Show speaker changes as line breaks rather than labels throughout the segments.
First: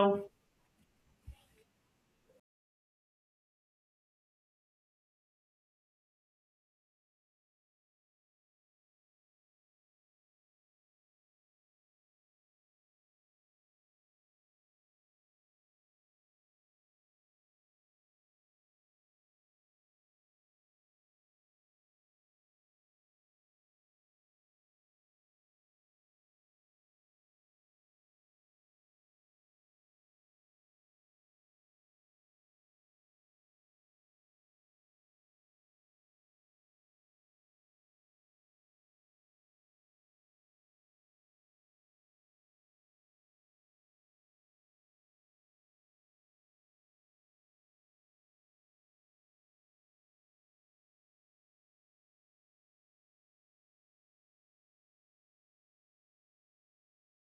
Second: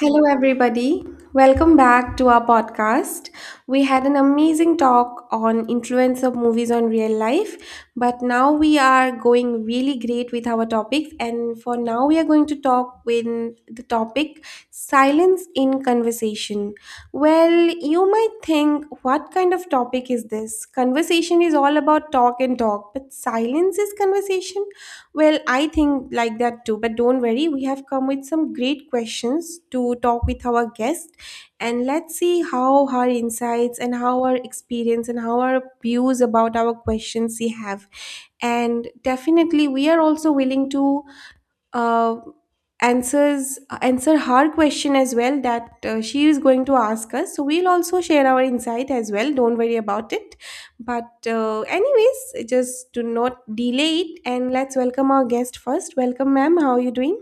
Hello, everybody. Welcome back to our podcast. We had an amazing talk on influence of movies on real life, but now we are going really great with our topics. And for now, we are going to talk with the topic silence in conversation. Well, you might think, what kind of topic is this? Conversation is all about talk and talk, but silence is conversation? Well, I think like that too, but don't worry, we have come with some great questions to talk with our guest and let's see how her insights and how our experience and how our views about our questions she have and definitely we are also willing to uh, answer her question as well that she is going to ask us, so we'll also share our insight as well, don't worry about it, but anyways, just do not delay it and let's welcome our guest first. Welcome, ma'am, how are you doing?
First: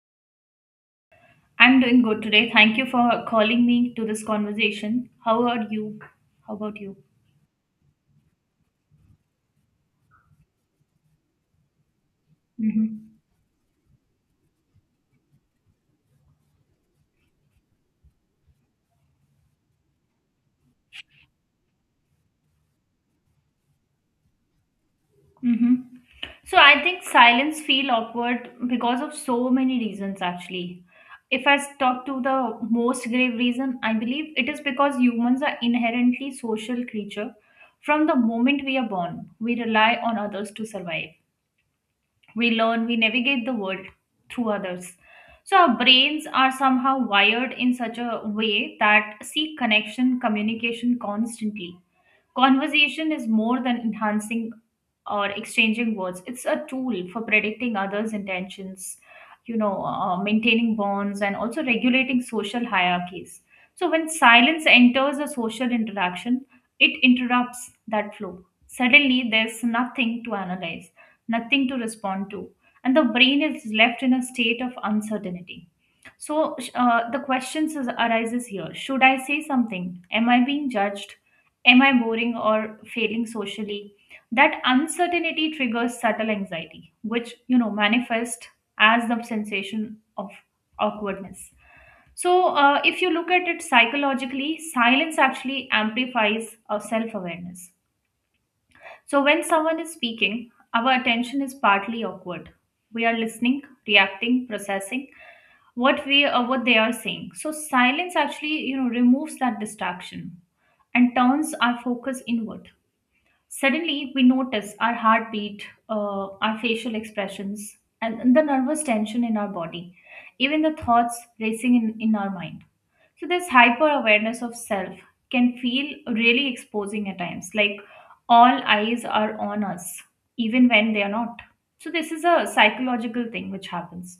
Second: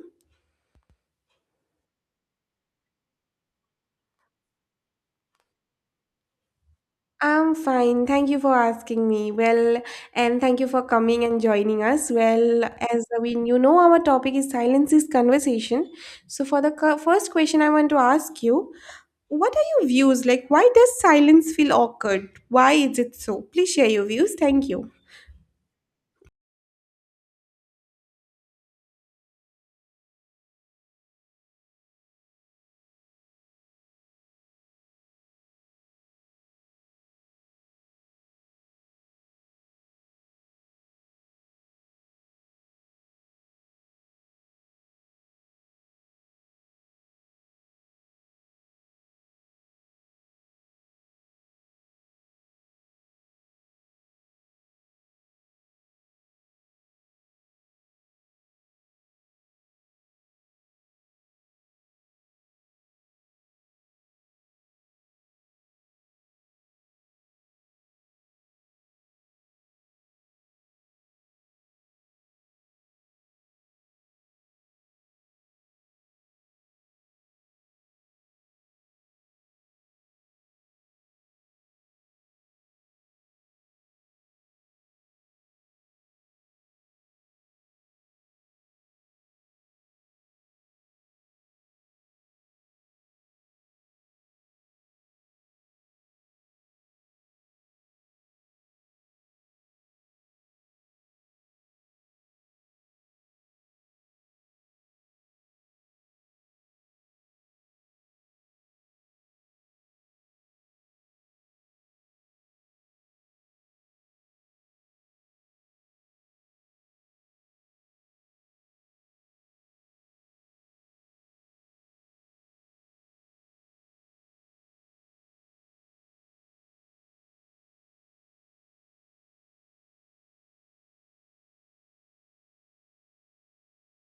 I'm doing good today. Thank you for calling me to this conversation. How are you? How about you?
I'm fine. Thank you for asking me. Well, and thank you for coming and joining us. Well, as
Mm-hmm.
we you know, our topic is silence is conversation. So, for the first question, I want to ask you: what are your views? Like, why does silence feel awkward? Why is it so? Please share your views. Thank you.
Mm-hmm. So I think silence feel awkward because of so many reasons actually. If I talk to the most grave reason, I believe it is because humans are inherently social creature. From the moment we are born, we rely on others to survive. We learn, we navigate the world through others. So our brains are somehow wired in such a way that seek connection, communication constantly. Conversation is more than enhancing or exchanging words, it's a tool for predicting others' intentions, maintaining bonds, and also regulating social hierarchies. So, when silence enters a social interaction, it interrupts that flow. Suddenly, there's nothing to analyze, nothing to respond to, and the brain is left in a state of uncertainty. So the arises here: Should I say something? Am I being judged? Am I boring or failing socially? That uncertainty triggers subtle anxiety, which manifests as the sensation of awkwardness. So, if you look at it psychologically, silence actually amplifies our self awareness. So, when someone is speaking, our attention is partly awkward. We are listening, reacting, processing what they are saying. So, silence actually removes that distraction and turns our focus inward. Suddenly, we notice our heartbeat, our facial expressions, and the nervous tension in our body, even the thoughts racing in our mind. So, this hyper awareness of self can feel really exposing at times, like all eyes are on us, even when they are not. So, this is a psychological thing which happens.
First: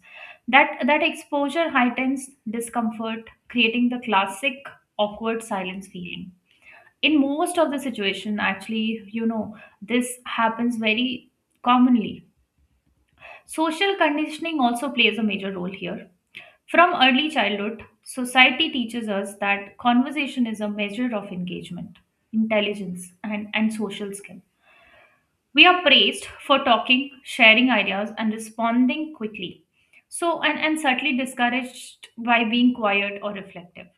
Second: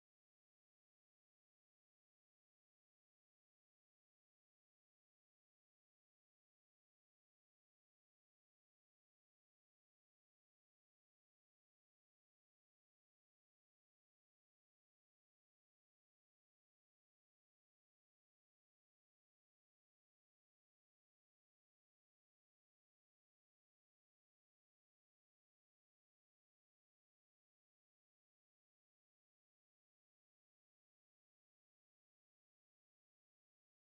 That exposure heightens discomfort, creating the classic awkward silence feeling in most of the situation actually, this happens very commonly. Social conditioning also plays a major role here. From early childhood, society teaches us that conversation is a measure of engagement, intelligence, and social skill. We are praised for talking, sharing ideas, and responding quickly, so and certainly discouraged by being quiet or reflective.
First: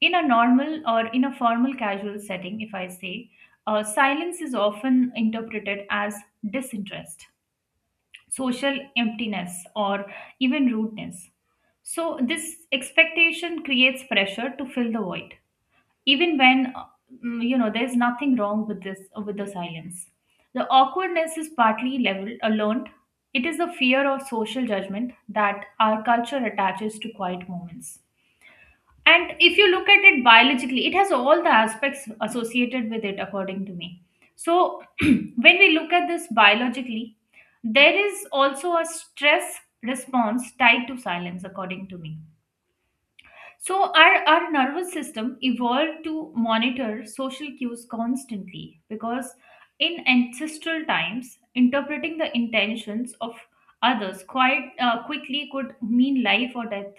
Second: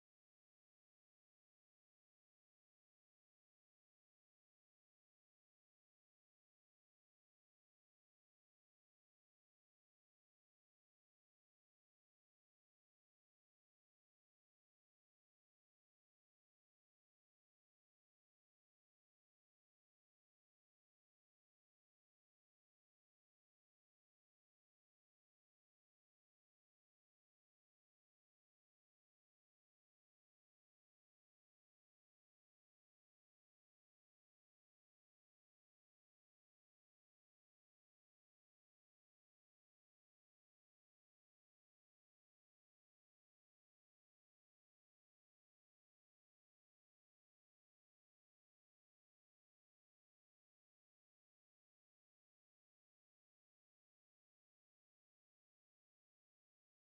In a normal or in a formal casual setting, if I say, silence is often interpreted as disinterest, social emptiness, or even rudeness. So, this expectation creates pressure to fill the void, even when there's nothing wrong with this, with the silence. The awkwardness is partly learned. It is the fear of social judgment that our culture attaches to quiet moments. And if you look at it biologically, it has all the aspects associated with it, according to me. So, when we look at this biologically, there is also a stress response tied to silence, according to me. So, our nervous system evolved to monitor social cues constantly because in ancestral times, interpreting the intentions of others quite quickly could mean life or death.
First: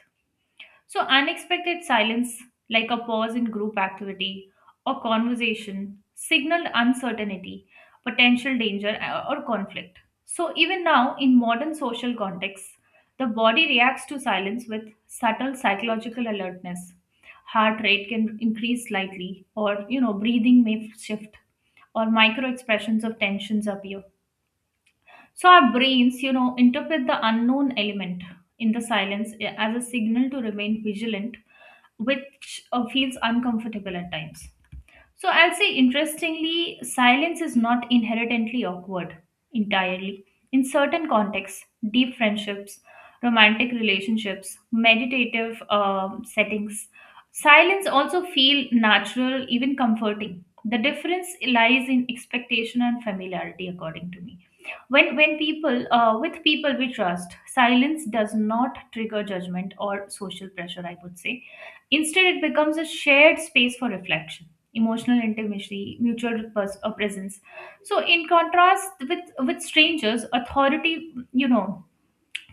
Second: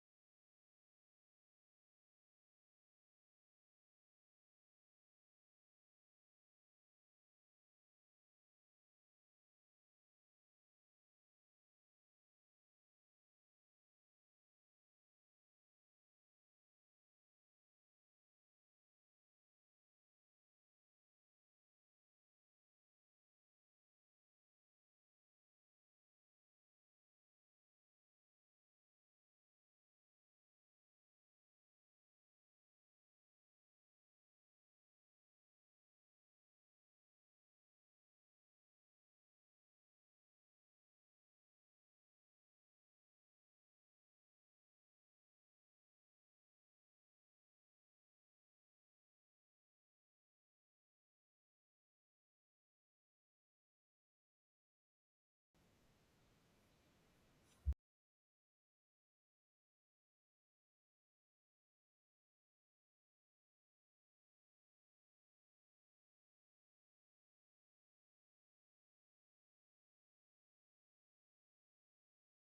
So, unexpected silence, like a pause in group activity or conversation, signaled uncertainty, potential danger, or conflict. So, even now, in modern social contexts, the body reacts to silence with subtle psychological alertness. Heart rate can increase slightly, or breathing may shift, or micro expressions of tensions appear. So our brains, interpret the unknown element in the silence as a signal to remain vigilant, which feels uncomfortable at times. So I'll say, interestingly, silence is not inherently awkward entirely. In certain contexts, deep friendships, romantic relationships, meditative settings, silence also feel natural, even comforting. The difference lies in expectation and familiarity, according to me. When people with people we trust, silence does not trigger judgment or social pressure, I would say. Instead, it becomes a shared space for reflection, emotional intimacy, presence. So in contrast, with strangers, authority, you know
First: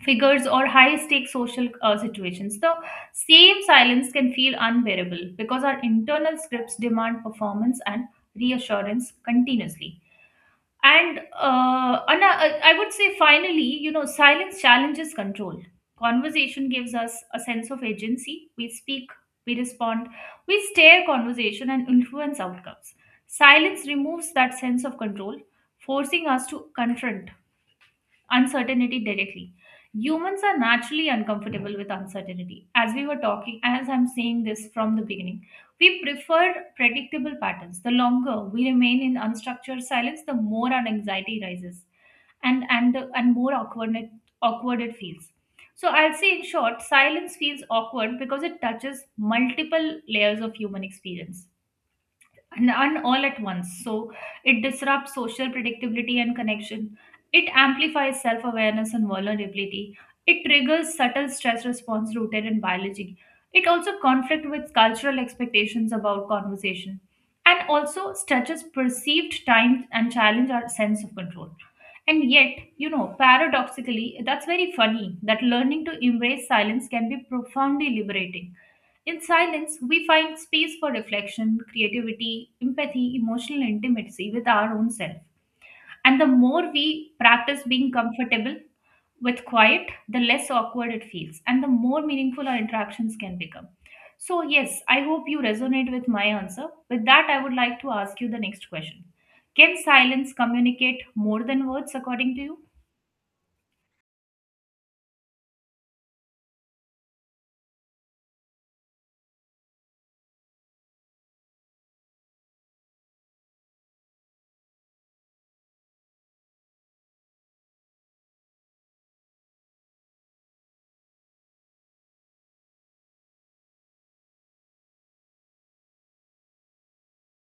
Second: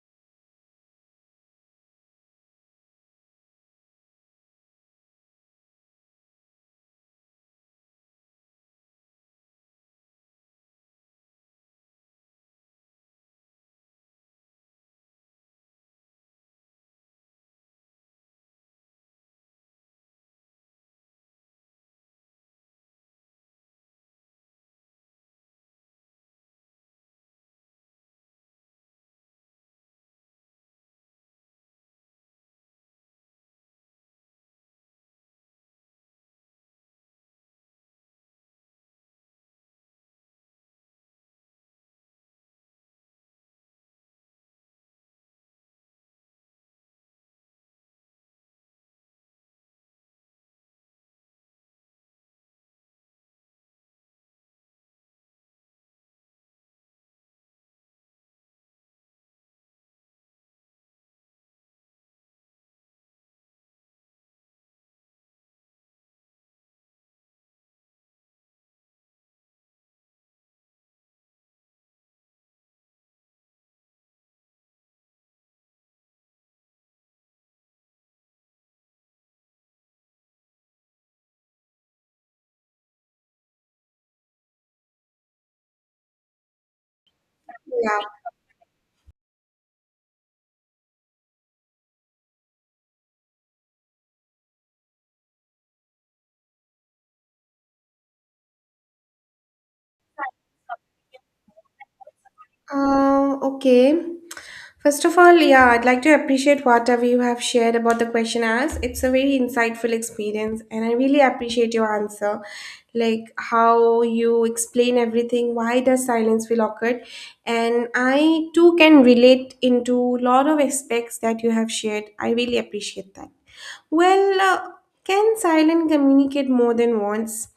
figures, or high stakes social situations, the same silence can feel unbearable because our internal scripts demand performance and reassurance continuously. And Anna, I would say finally, silence challenges control. Conversation gives us a sense of agency. We speak, we respond, we steer conversation and influence outcomes. Silence removes that sense of control, forcing us to confront uncertainty directly. Humans are naturally uncomfortable with uncertainty. As we were talking, as I'm saying this from the beginning, we prefer predictable patterns. The longer we remain in unstructured silence, the more our anxiety rises, and more awkward it feels. So I'll say, in short, silence feels awkward because it touches multiple layers of human experience, and all at once. So it disrupts social predictability and connection. It amplifies self awareness and vulnerability. It triggers subtle stress response rooted in biology. It also conflict with cultural expectations about conversation, and also stretches perceived time and challenge our sense of control. And yet, paradoxically, that's very funny that learning to embrace silence can be profoundly liberating. In silence, we find space for reflection, creativity, empathy, emotional intimacy with our own self. And the more we practice being
Yeah.
comfortable with quiet, the less awkward it feels, and the more meaningful our interactions can become. So, yes, I hope you resonate with my answer. With that, I would like to ask you the next question. Can silence communicate more than words, according to you?
Okay. First of all, yeah, I'd like to appreciate whatever you have shared about the question asked. It's a very insightful experience, and I really appreciate your answer. Like how you explain everything, why does silence feel awkward? And I too can relate into a lot of aspects that you have shared. I really appreciate that. Well, can silent communicate more than once?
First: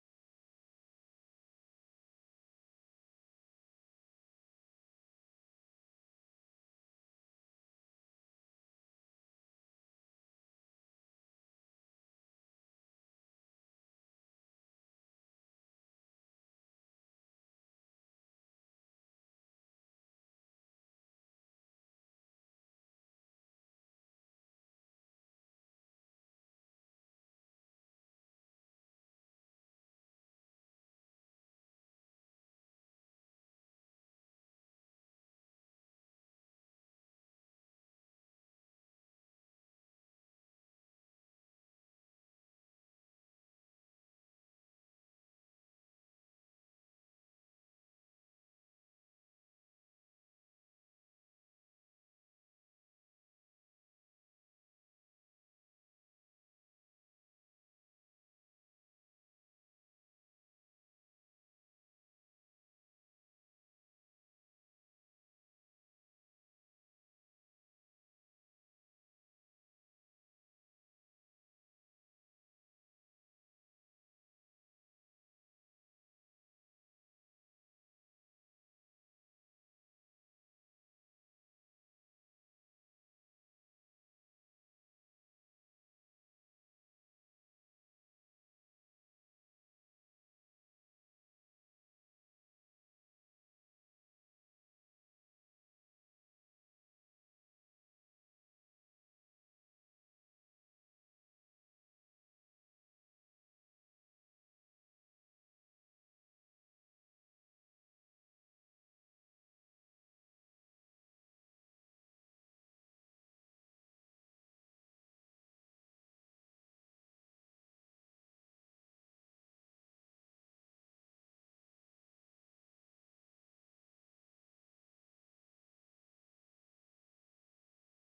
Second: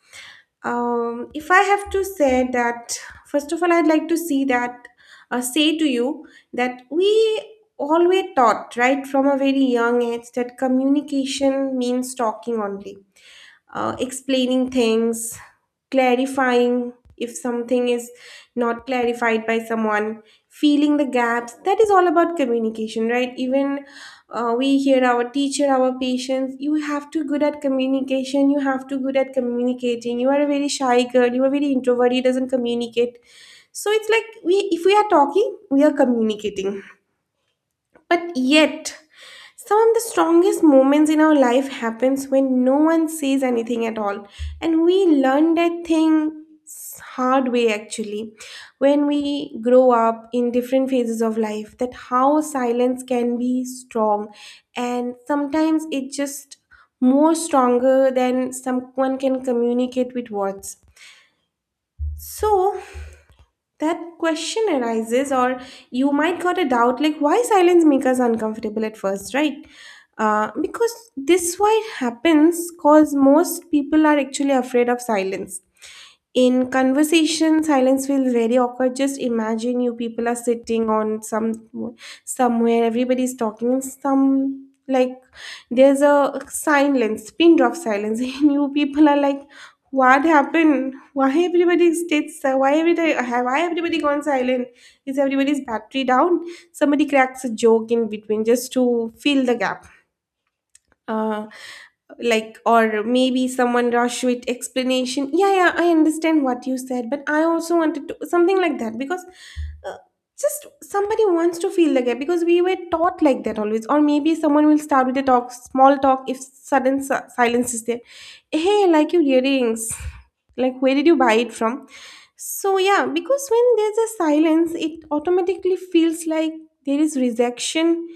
If I have to say that, first of all, I'd like to see that, say to you that we always taught, right, from a very young age that communication means talking only, explaining things, clarifying if something is not clarified by someone, feeling the gaps. That is all about communication, right? Even we hear our teacher, our patients, you have to good at communication, you have to good at communicating, you are a very shy girl, you are very introverted. Doesn't communicate. So it's like, we, if we are talking, we are communicating, but yet some of the strongest moments in our life happens when no one says anything at all. And we learn that thing hard way, actually. When we grow up in different phases of life, that how silence can be strong. And sometimes it just more stronger than someone can communicate with words. So that question arises, or you might got a doubt, like, why silence make us uncomfortable at first, right? Because this why it happens, cause most people are actually afraid of silence. In conversation, silence feels very awkward. Just imagine you people are sitting on some somewhere, everybody's talking, and some like, there's a silence, pin drop silence, and you people are like, "What happened? Why everybody stayed? Why everybody? Why everybody gone silent? Is everybody's battery down? Somebody cracks a joke in between just to fill the gap." uh, like, or maybe someone rush with explanation, yeah, yeah, I understand what you said, but I also wanted to something like that because, uh, just somebody wants to feel the gap because we were taught like that always. Or maybe someone will start with a talk, small talk, if sudden silence is there. Hey, I like your earrings, like, where did you buy it from? So yeah, because when there's a silence it automatically feels like there is rejection,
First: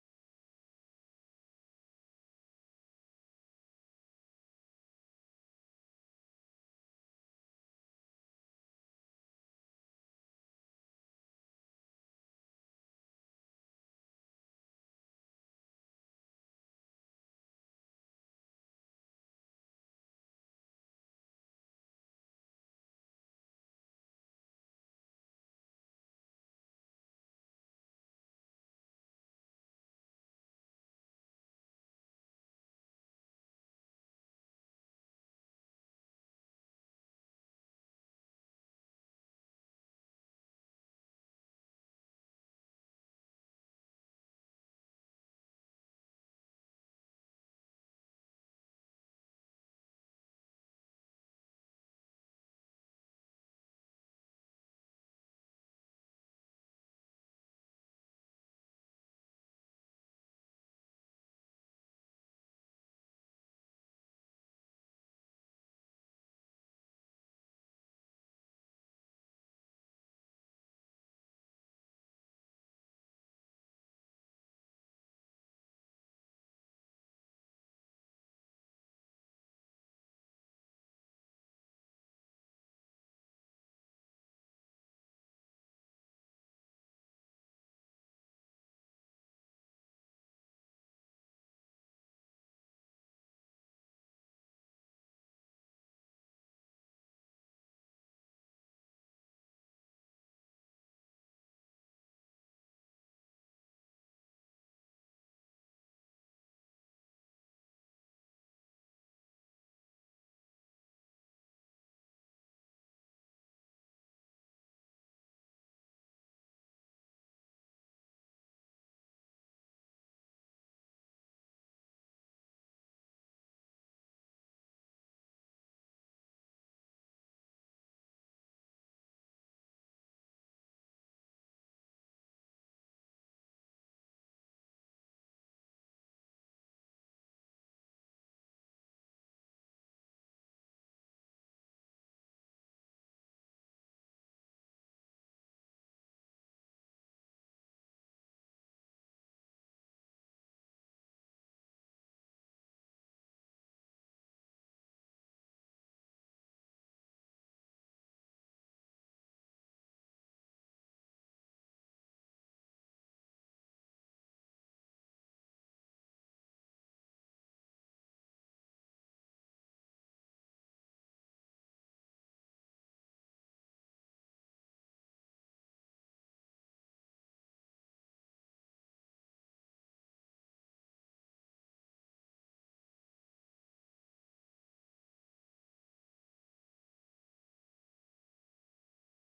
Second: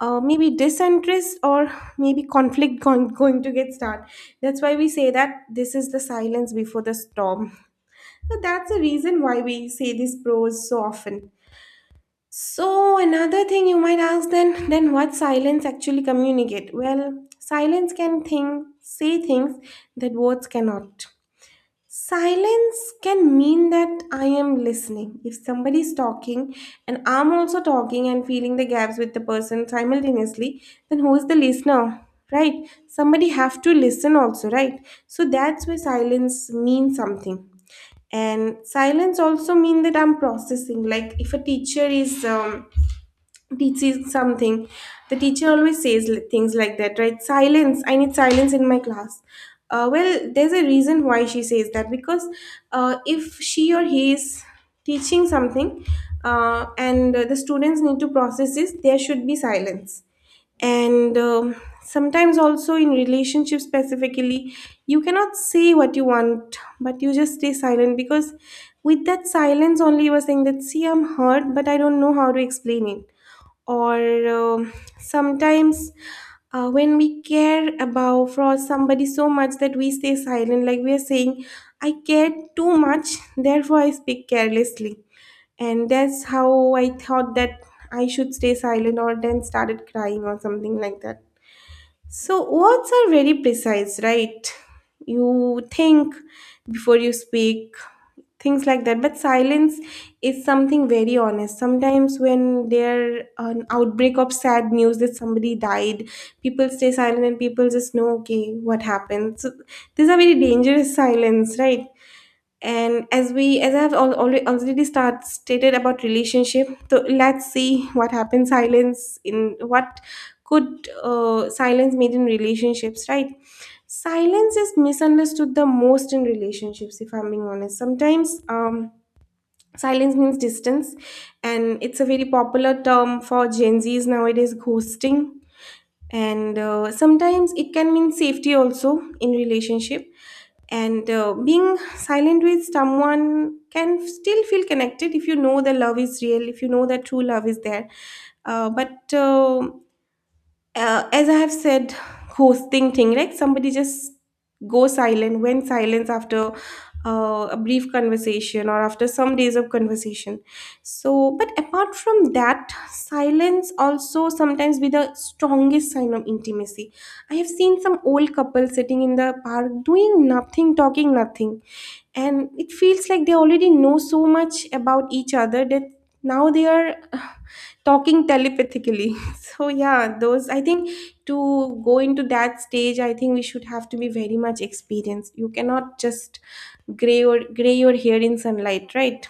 maybe disinterest, or maybe conflict going to get started. That's why we say that this is the silence before the storm. So that's the reason why we say these pros so often. So another thing you might ask, then what silence actually communicate? Well, silence can think, say things that words cannot. Silence can mean that I am listening. If somebody is talking and I'm also talking and feeling the gaps with the person simultaneously, then who is the listener? Right? Somebody have to listen also, right? So that's where silence means something. And silence also mean that I'm processing. Like, if a teacher is teaches something, the teacher always says things like that, right? Silence, I need silence in my class. Well, there's a reason why she says that, because if she or he is teaching something, and the students need to process this, there should be silence. And sometimes also in relationships specifically, you cannot say what you want, but you just stay silent because with that silence only you are saying that, see, I'm hurt, but I don't know how to explain it. Or sometimes when we care about for somebody so much that we stay silent, like we are saying, I cared too much therefore I speak carelessly, and that's how I thought that I should stay silent, or then started crying or something like that. So words are very precise, right? You think before you speak, things like that. But silence is something very honest. Sometimes when there an outbreak of sad news that somebody died, people stay silent and people just know, okay, what happened. So these are very dangerous silence, right? And as we, as I've already start stated about relationship, so let's see what happens, silence in what could silence made in relationships, right? Silence is misunderstood the most in relationships if I'm being honest. Sometimes silence means distance. And it's a very popular term for gen z's nowadays, ghosting. And sometimes it can mean safety also in relationship. And being silent with someone can still feel connected, if you know the love is real, if you know that true love is there. But as I have said, hosting thing, like somebody just go silent, went silence after a brief conversation or after some days of conversation. So, but apart from that, silence also sometimes be the strongest sign of intimacy. I have seen some old couple sitting in the park doing nothing, talking nothing, and it feels like they already know so much about each other that now they are talking telepathically. So yeah, those, I think, to go into that stage, I think we should have to be very much experienced. You cannot just gray or gray your hair in sunlight, right?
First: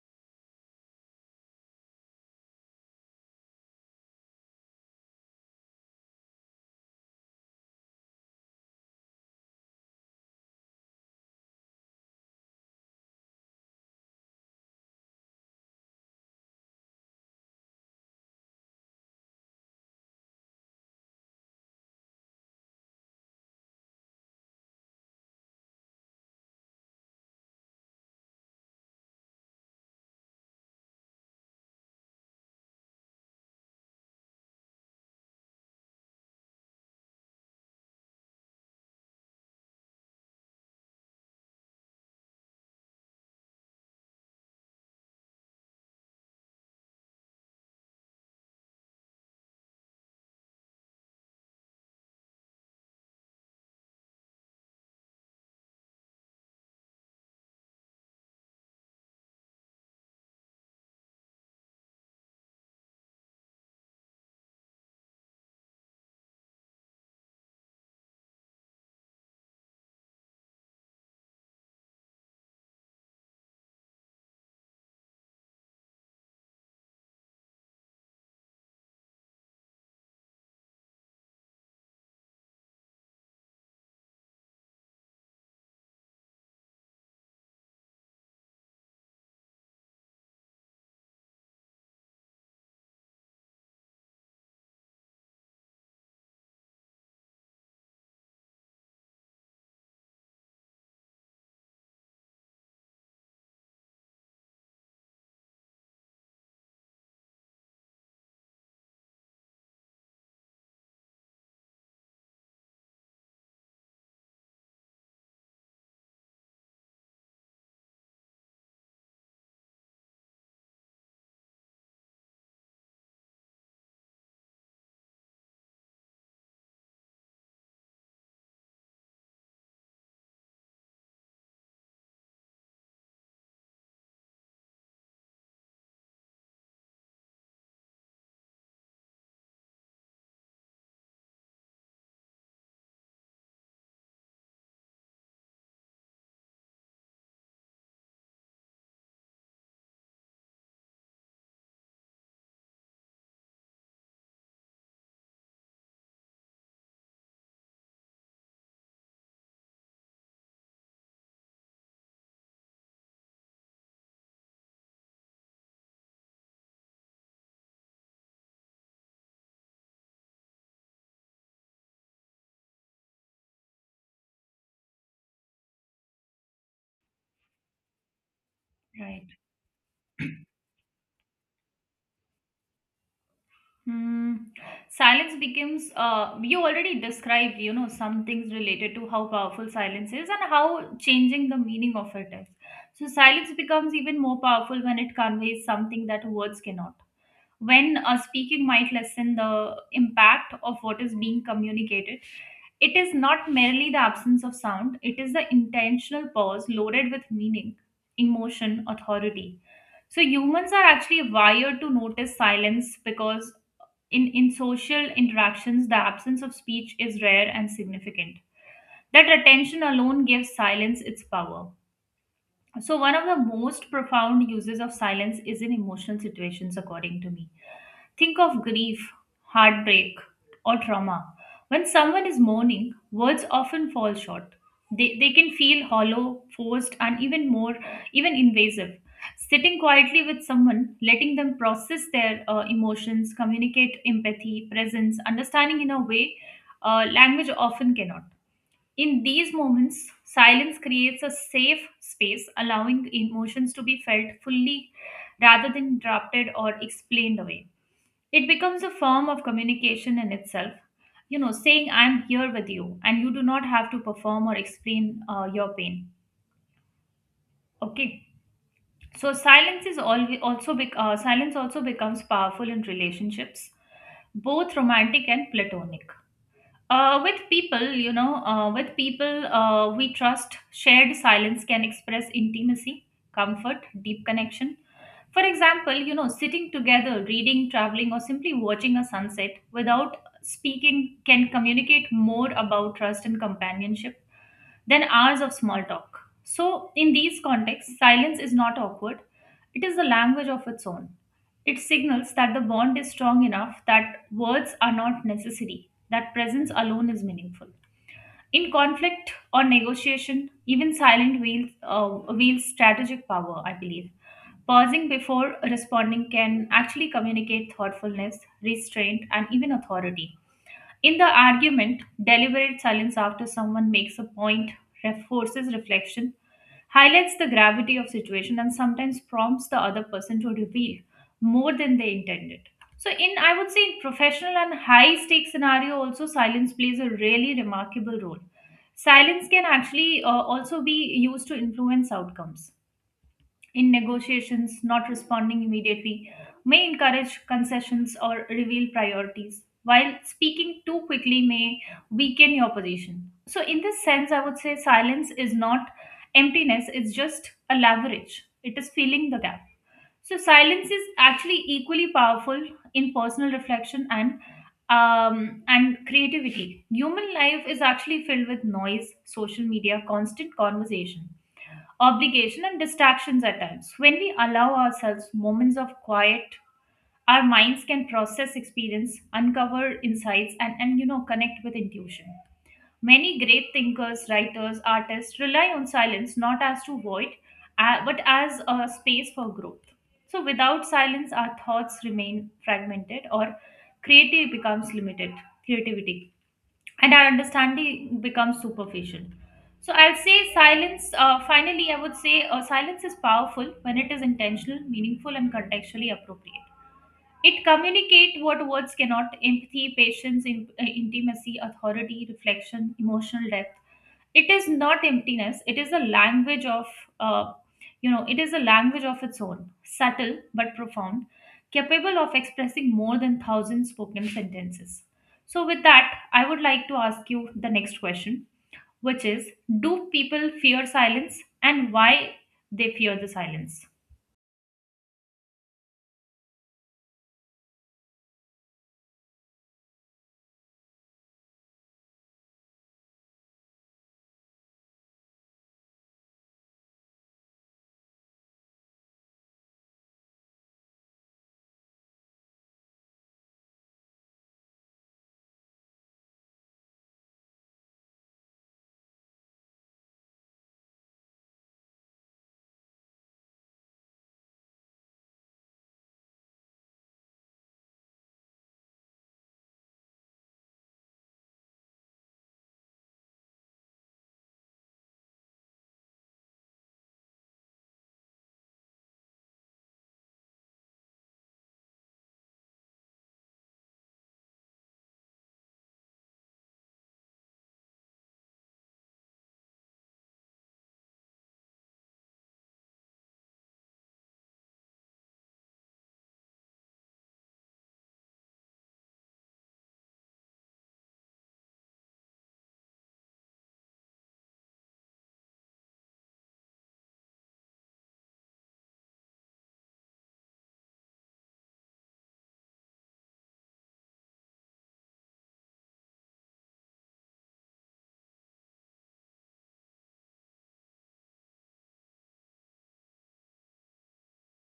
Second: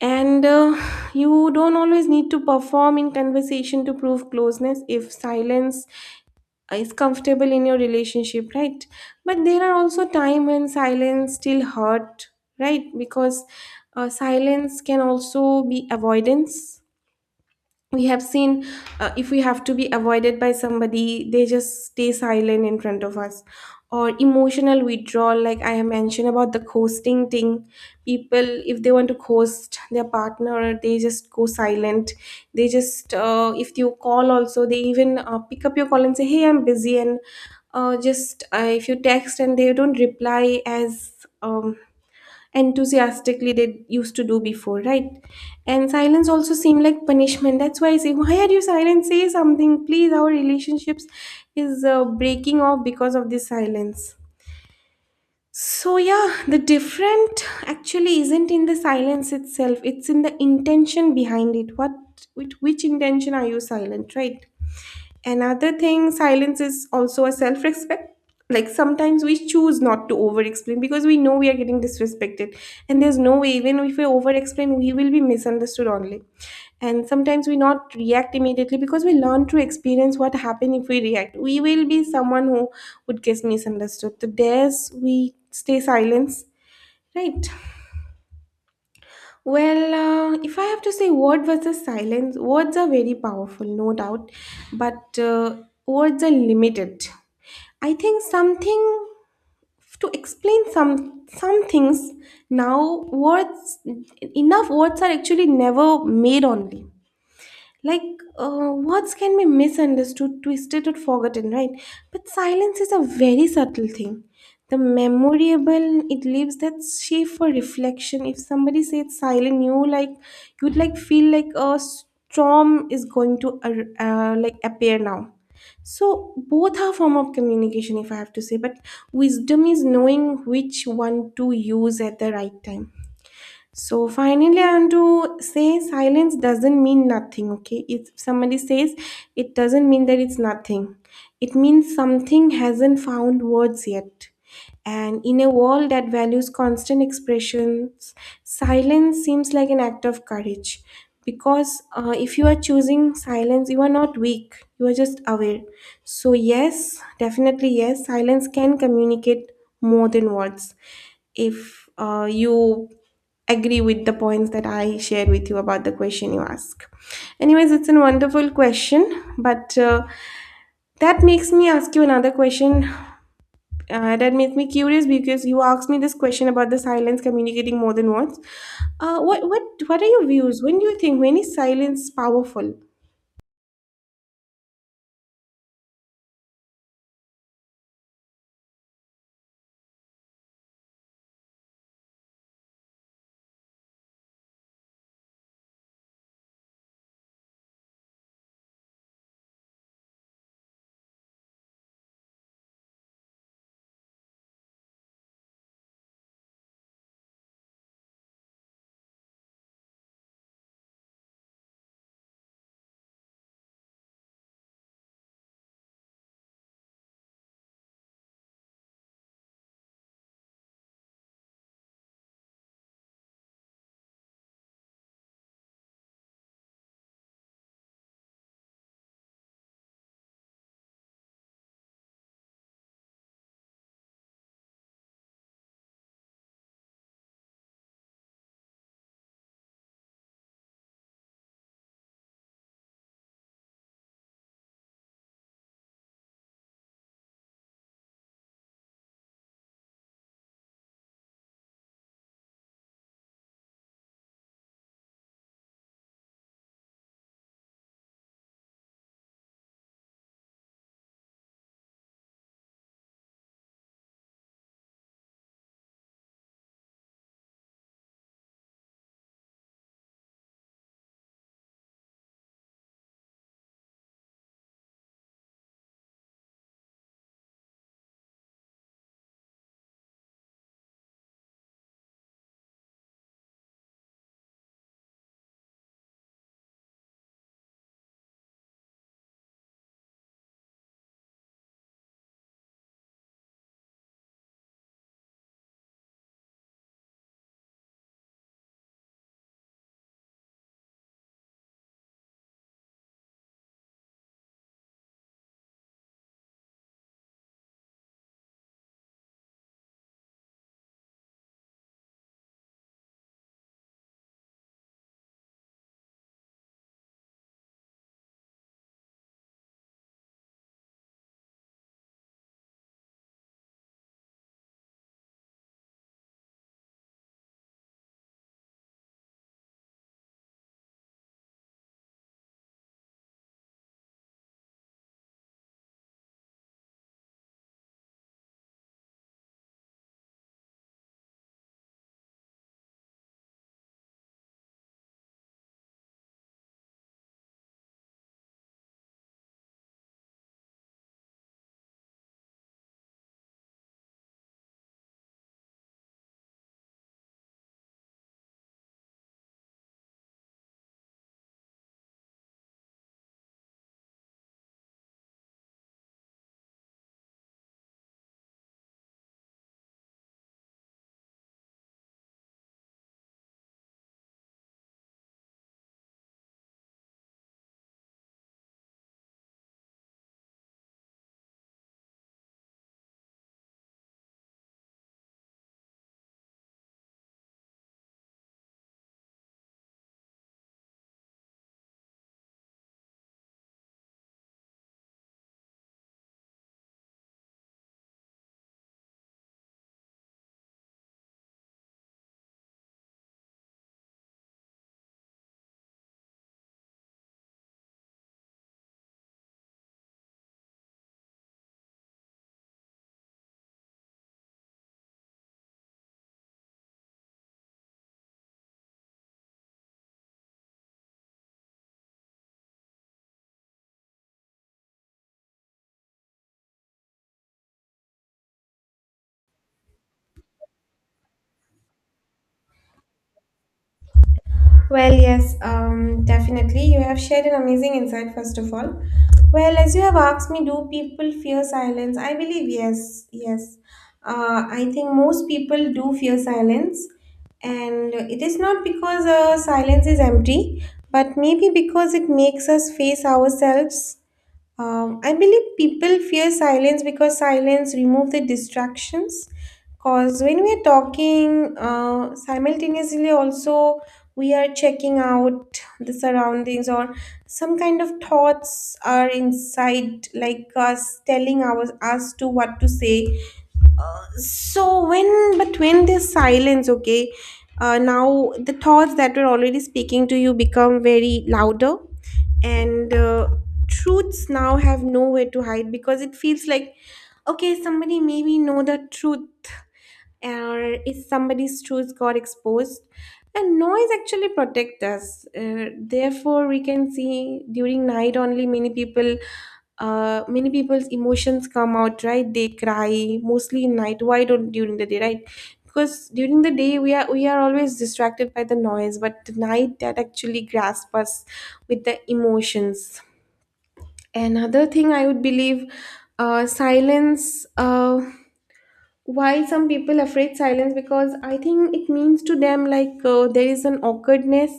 And you don't always need to perform in conversation to prove closeness if silence is comfortable in your relationship, right? But there are also time when silence still hurt, right? Because silence can also be avoidance. We have seen, if we have to be avoided by somebody, they just stay silent in front of us, or emotional withdrawal, like I have mentioned about the ghosting thing. People, if they want to ghost their partner, they just go silent. They just, if you call also, they even pick up your call and say, hey, I'm busy, and just if you text and they don't reply as um, enthusiastically they used to do before, right? And silence also seemed like punishment. That's why I say, why are you silent? Say something, please. Our relationships is breaking off because of this silence. So, yeah, the different actually isn't in the silence itself, it's in the intention behind it. What, with which intention are you silent, right? Another thing, silence is also a self respect. Like sometimes we choose not to over explain because we know we are getting disrespected, and there's no way, even if we over explain, we will be misunderstood only. And sometimes we not react immediately because we learn to experience what happen if we react. We will be someone who would get misunderstood. So, there's we stay silence, right? Well, if I have to say word versus silence, words are very powerful, no doubt, but words are limited. I think something to explain some things. Now words, enough words are actually never made only, like, words can be misunderstood, twisted, or forgotten, right? But silence is a very subtle thing. The memorable, it leaves that shape for reflection. If somebody says silent, you like, you'd like feel like a storm is going to like appear now. So both are form of communication, if I have to say. But wisdom is knowing which one to use at the right time. So finally, I want to say silence doesn't mean nothing, okay? If somebody says, it doesn't mean that it's nothing, it means something hasn't found words yet. And in a world that values constant expressions, silence seems like an act of courage. Because if you are choosing silence, you are not weak, you are just aware. So, yes, definitely, yes, silence can communicate more than words if you agree with the points that I shared with you about the question you ask. Anyways, it's a wonderful question, but that makes me ask you another question. That makes me curious because you asked me this question about the silence communicating more than words. Uh,
Right.
what what what are your views? When do you think when is silence powerful?
Hmm. Silence becomes, you already described, some things related to how powerful silence is and how changing the meaning of it is. So, silence becomes even more powerful when it conveys something that words cannot. When a speaking might lessen the impact of what is being communicated, it is not merely the absence of sound, it is the intentional pause loaded with meaning, emotion, authority. So humans are actually wired to notice silence because in social interactions, the absence of speech is rare and significant. That attention alone gives silence its power. So, one of the most profound uses of silence is in emotional situations, according to me. Think of grief, heartbreak, or trauma. When someone is mourning, words often fall short. They can feel hollow, forced, and even invasive. Sitting quietly with someone, letting them process their emotions, communicate empathy, presence, understanding in a way language often cannot. In these moments, silence creates a safe space, allowing emotions to be felt fully rather than interrupted or explained away. It becomes a form of communication in itself. Saying, I'm here with you, and you do not have to perform or explain your pain. Okay. Silence also becomes powerful in relationships, both romantic and platonic. With people, with people we trust, shared silence can express intimacy, comfort, deep connection. For example, sitting together, reading, traveling, or simply watching a sunset without speaking can communicate more about trust and companionship then hours of small talk. So, in these contexts, silence is not awkward, it is a language of its own. It signals that the bond is strong enough that words are not necessary, that presence alone is meaningful. In conflict or negotiation, even silent wields strategic power, I believe. Pausing before responding can actually communicate thoughtfulness, restraint, and even authority. In the argument, deliberate silence after someone makes a point reinforces reflection, highlights the gravity of situation, and sometimes prompts the other person to reveal more than they intended. So, in I would say in professional and high stake scenario, also silence plays a really remarkable role. Silence can actually also be used to influence outcomes in negotiations, not responding immediately may encourage concessions or reveal priorities, while speaking too quickly may weaken your position. So, in this sense, I would say silence is not emptiness, it's just a leverage, it is filling the gap. So, silence is actually equally powerful in personal reflection and and creativity. Human life is actually filled with noise, social media, constant conversation, obligation, and distractions at times. When we allow ourselves moments of quiet, our minds can process experience, uncover insights, and connect with intuition. Many great thinkers, writers, artists rely on silence not as to void, but as a space for growth. So without silence, our thoughts remain fragmented or creative becomes limited. Creativity and our understanding becomes superficial. So I'll say silence. Finally, I would say silence is powerful when it is intentional, meaningful, and contextually appropriate. It communicates what words cannot: empathy, patience, intimacy, authority, reflection, emotional depth. It is not emptiness, it is a language of uh, it is a language of its own, subtle but profound, capable of expressing more than 1,000 spoken sentences. So with that, I would like to ask you the next question, which is, do people fear silence, and why they fear the silence?
Well, yes, definitely. You have shared an amazing insight, first of all. Well, as you have asked me, do people fear silence? I believe yes, yes. I think most people do fear silence, and it is not because silence is empty, but maybe because it makes us face ourselves. I believe people fear silence because silence remove the distractions. Because when we are talking simultaneously, also we are checking out the surroundings or some kind of thoughts are inside, like us telling our us to what to say. So when but when there's silence, okay, now the thoughts that were already speaking to you become very louder and truths now have nowhere to hide because it feels like okay somebody maybe know the truth, or if somebody's truth got exposed. And noise actually protect us, therefore we can see during night only many people, many people's emotions come out, right? They cry mostly in night, why don't during the day, right? Because during the day we are always distracted by the noise, but the night that actually grasp us with the emotions. Another thing I would believe, silence why some people afraid silence, because I think it means to them like there is an awkwardness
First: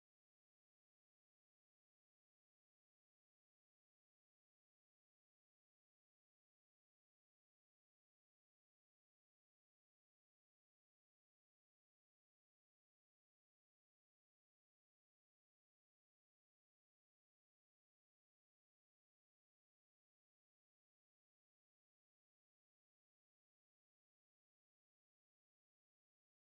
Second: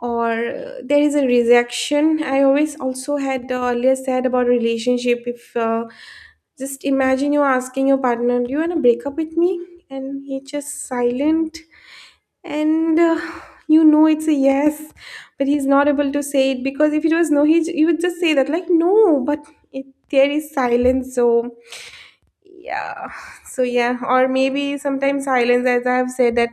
or there is a rejection. I always also had earlier said about relationship. If just imagine you're asking your partner, do you want to break up with me, and he just silent, and you know it's a yes, but he's not able to say it because if it was no, he would just say that like no, but it, there is silence. So yeah. So yeah, or maybe sometimes silence, as I have said, that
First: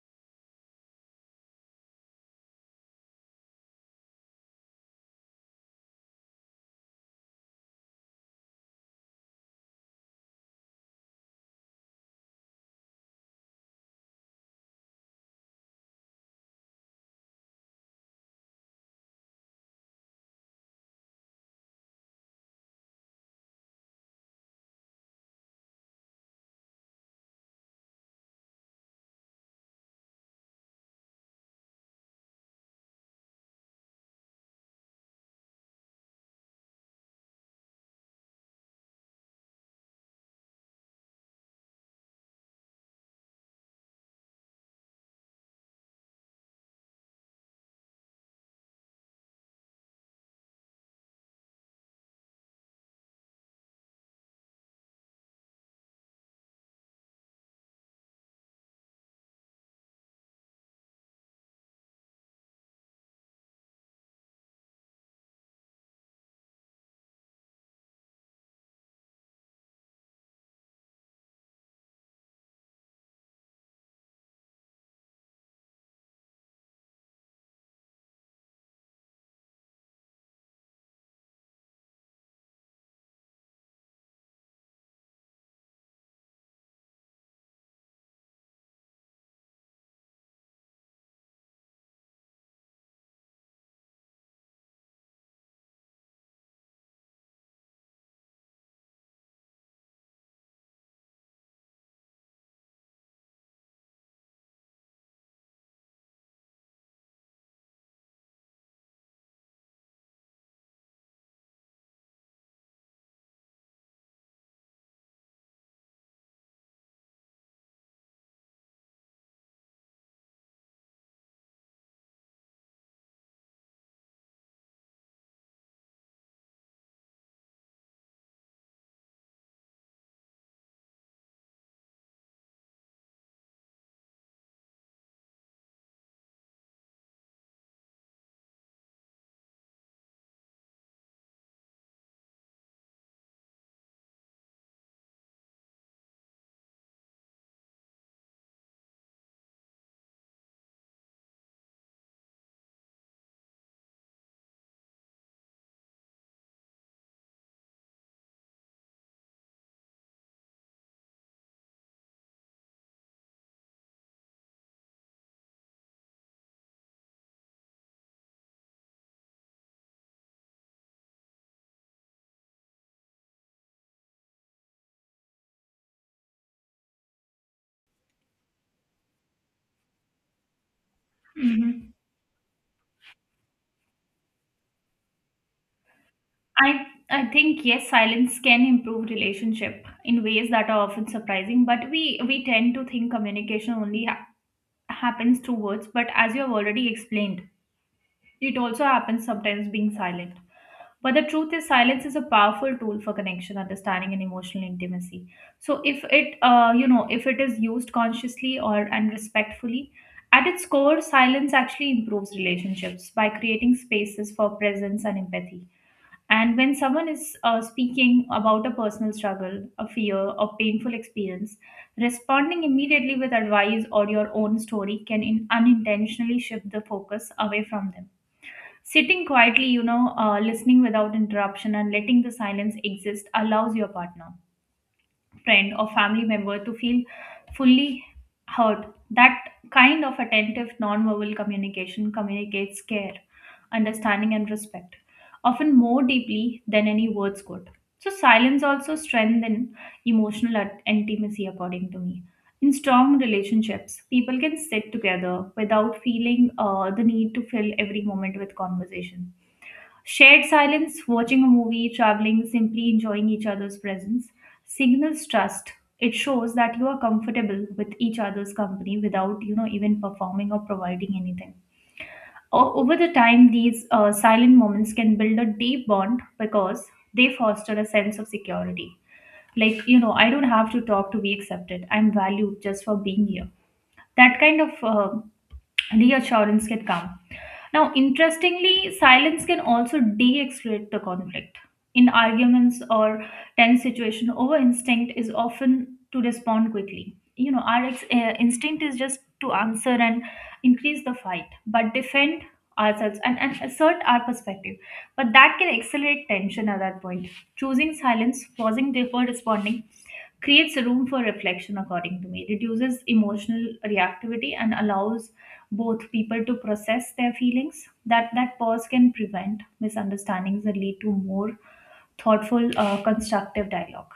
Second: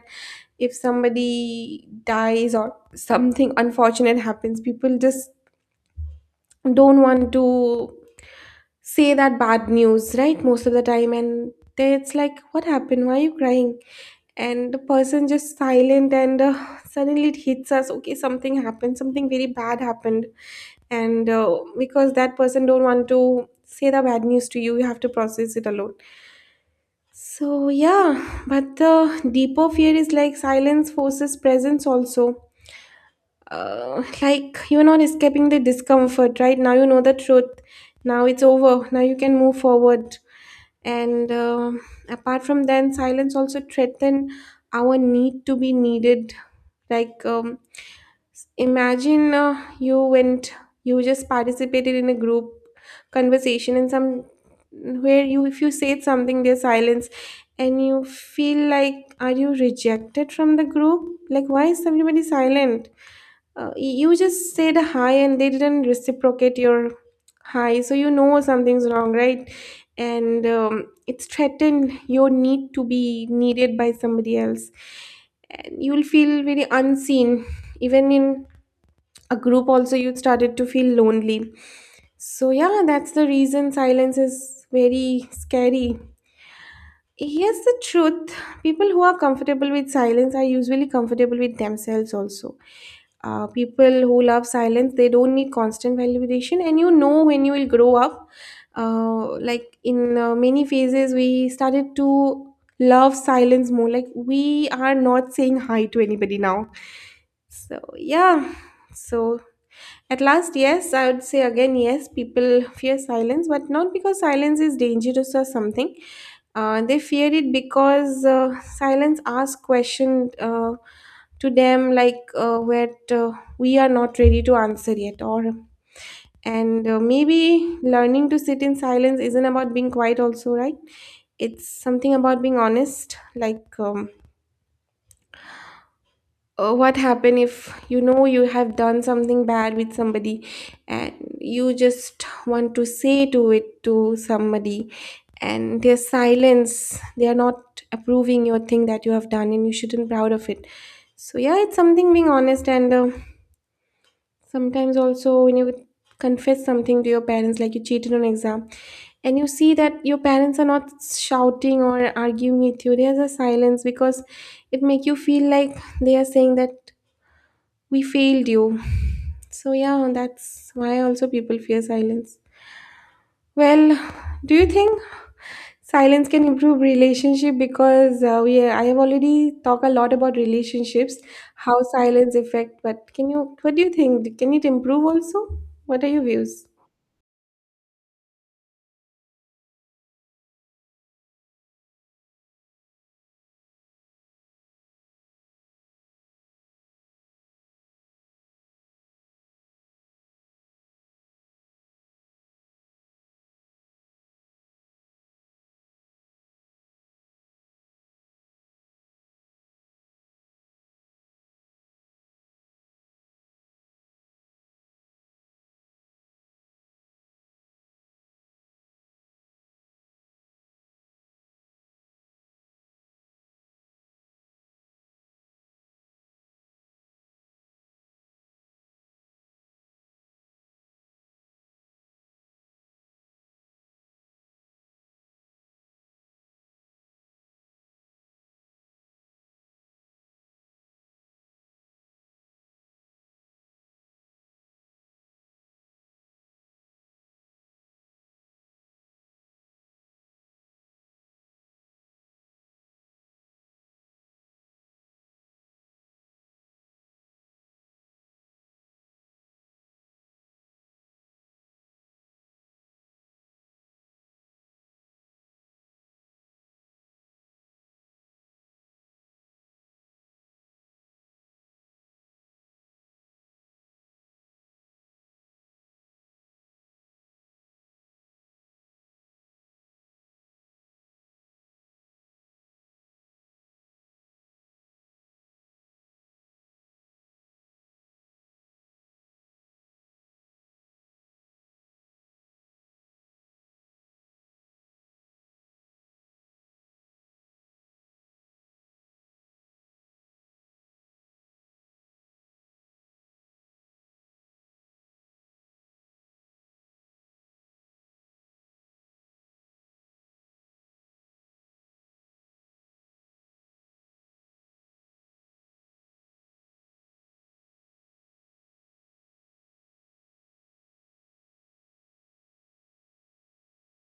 if somebody dies or something unfortunate happens, people just don't want to say that bad news, right? Most of the time, and they- it's like, what happened? Why are you crying? And the person just silent, and suddenly it hits us. Okay, something happened. Something very bad happened, and because that person don't want to say the bad news to you, you have to process it alone. So yeah, but the deeper fear is like silence forces presence also. Like you're not escaping the discomfort, right? Now you know the truth. Now it's over. Now you can move forward. And um apart from then silence also threaten our need to be needed, like imagine you just participated in a group conversation, and some where you if you said something there's silence, and you feel like are you rejected from the group, like why is everybody silent? uh, you just said hi and they didn't reciprocate your hi, so you know something's wrong, right? And it's threatened your need to be needed by somebody else, and you will feel very unseen, even in a group also you started to feel lonely. So yeah, that's the reason silence is very scary. Here's the truth: people who are comfortable with silence are usually comfortable with themselves also. People who love silence, they don't need constant validation, and you know when you will grow up. In many phases, we started to love silence more. Like we are not saying hi to anybody now. So, yeah. So, at last, yes, I would say again, yes, people fear silence, but not because silence is dangerous or something. They fear it because silence asks questions to them, like what we are not ready to answer yet, or and maybe learning to sit in silence isn't about being quiet also, right? It's something about being honest, like what happen if you know you have done something bad with somebody, and you just want to say to it to somebody, and their silence, they are not approving your thing that you have done and you shouldn't proud of it. So yeah, it's something being honest, and sometimes also when you confess something to your parents, like you cheated on exam, and you see that your parents are not shouting or arguing with you, there's a silence, because it make you feel like they are saying that we failed you. So yeah, that's why also people fear silence. Well, do you think silence can improve relationship? Because we I have already talked a lot about relationships, how
Mhm.
silence affect. But can you what do you think? Can it improve also? What are your views?
I think yes, silence can improve relationship in ways that are often surprising. But we tend to think communication only happens through words. But as you have already explained, it also happens sometimes being silent. But the truth is, silence is a powerful tool for connection, understanding, and emotional intimacy. So if it if it is used consciously or and respectfully. At its core, silence actually improves relationships by creating spaces for presence and empathy. And when someone is speaking about a personal struggle, a fear, or painful experience, responding immediately with advice or your own story can unintentionally shift the focus away from them. Sitting quietly, listening without interruption and letting the silence exist allows your partner, friend or family member to feel fully heard. That kind of attentive nonverbal communication communicates care, understanding, and respect, often more deeply than any words could. So, silence also strengthens emotional intimacy, according to me. In strong relationships, people can sit together without feeling the need to fill every moment with conversation. Shared silence, watching a movie, traveling, simply enjoying each other's presence signals trust. It shows that you are comfortable with each other's company without, even performing or providing anything. Over the time, these silent moments can build a deep bond because they foster a sense of security. Like, I don't have to talk to be accepted. I'm valued just for being here. That kind of reassurance can come. Now, interestingly, silence can also de escalate the conflict. In arguments or tense situation, our instinct is often to respond quickly. You know, our instinct is just to answer and increase the fight, but defend ourselves and, assert our perspective. But that can accelerate tension at that point. Choosing silence, pausing before responding, creates room for reflection, according to me, reduces emotional reactivity and allows both people to process their feelings. That pause can prevent misunderstandings and lead to more thoughtful, constructive dialogue.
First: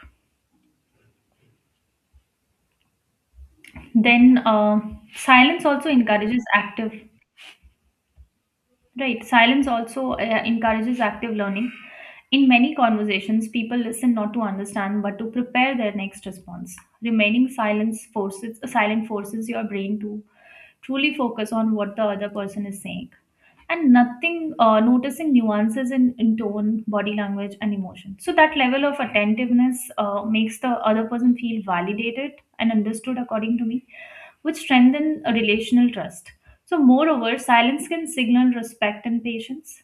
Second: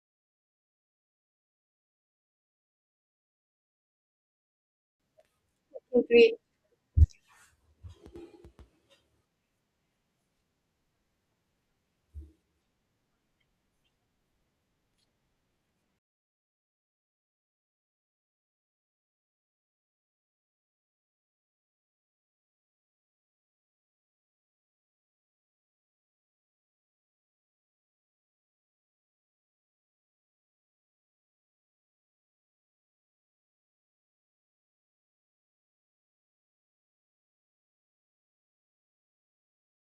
Then silence also
Great.
encourages active. Right. Silence also encourages active learning. In many conversations, people listen not to understand but to prepare their next response. Remaining silence forces silent forces your brain to truly focus on what the other person is saying, and nothing noticing nuances in, tone, body language, and emotion. So that level of attentiveness makes the other person feel validated and understood, according to me, which strengthen a relational trust. So, moreover, silence can signal respect and patience.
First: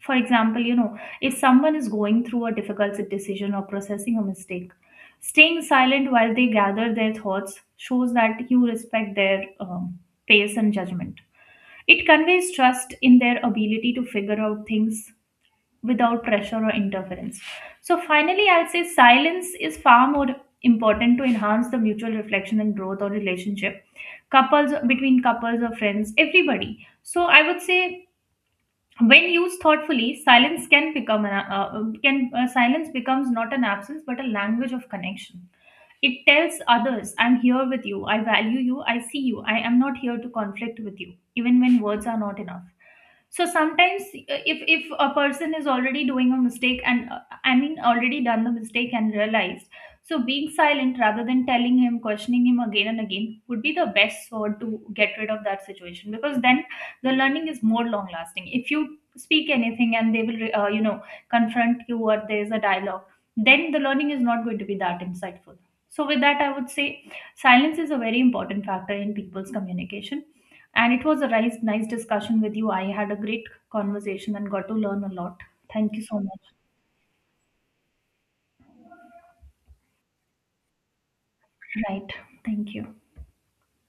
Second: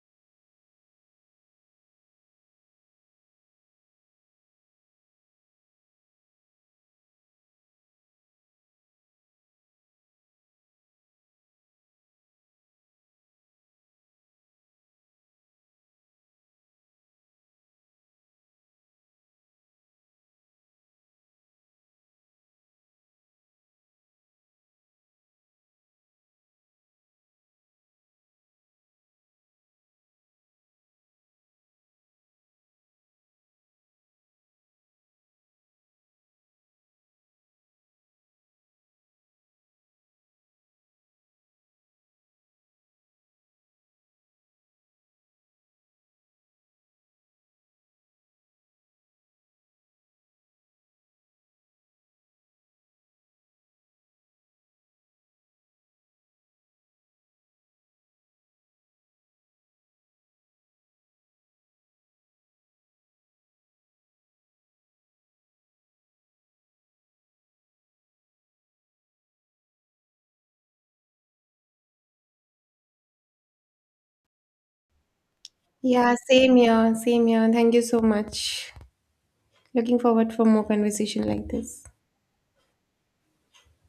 For example, if someone is going through a difficult decision or processing a mistake, staying silent while they gather their thoughts shows that you respect their pace and judgment. It conveys trust in their ability to figure out things without pressure or interference. So finally, I'll say silence is far more important to enhance the mutual reflection and growth or relationship couples, between couples or friends, everybody. So I would say, when used thoughtfully, silence can become an can silence becomes not an absence but a language of connection. It tells others, I'm here with you, I value you, I see you, I am not here to conflict with you, even when words are not enough. So sometimes, if a person is already doing a mistake and I mean already done the mistake and realized, so being silent rather than telling him, questioning him again and again, would be the best sword to get rid of that situation, because then the learning is more long lasting. If you speak anything and they will confront you or there is a dialogue, then the learning is not going to be that insightful. So with that, I would say silence is a very important factor in people's communication, and it was a nice discussion with you. I had a great conversation and got to learn a lot. Thank you
Yeah,
so much.
same here, same here. Thank you so much. Looking forward for more conversation like this.
Right. Thank you.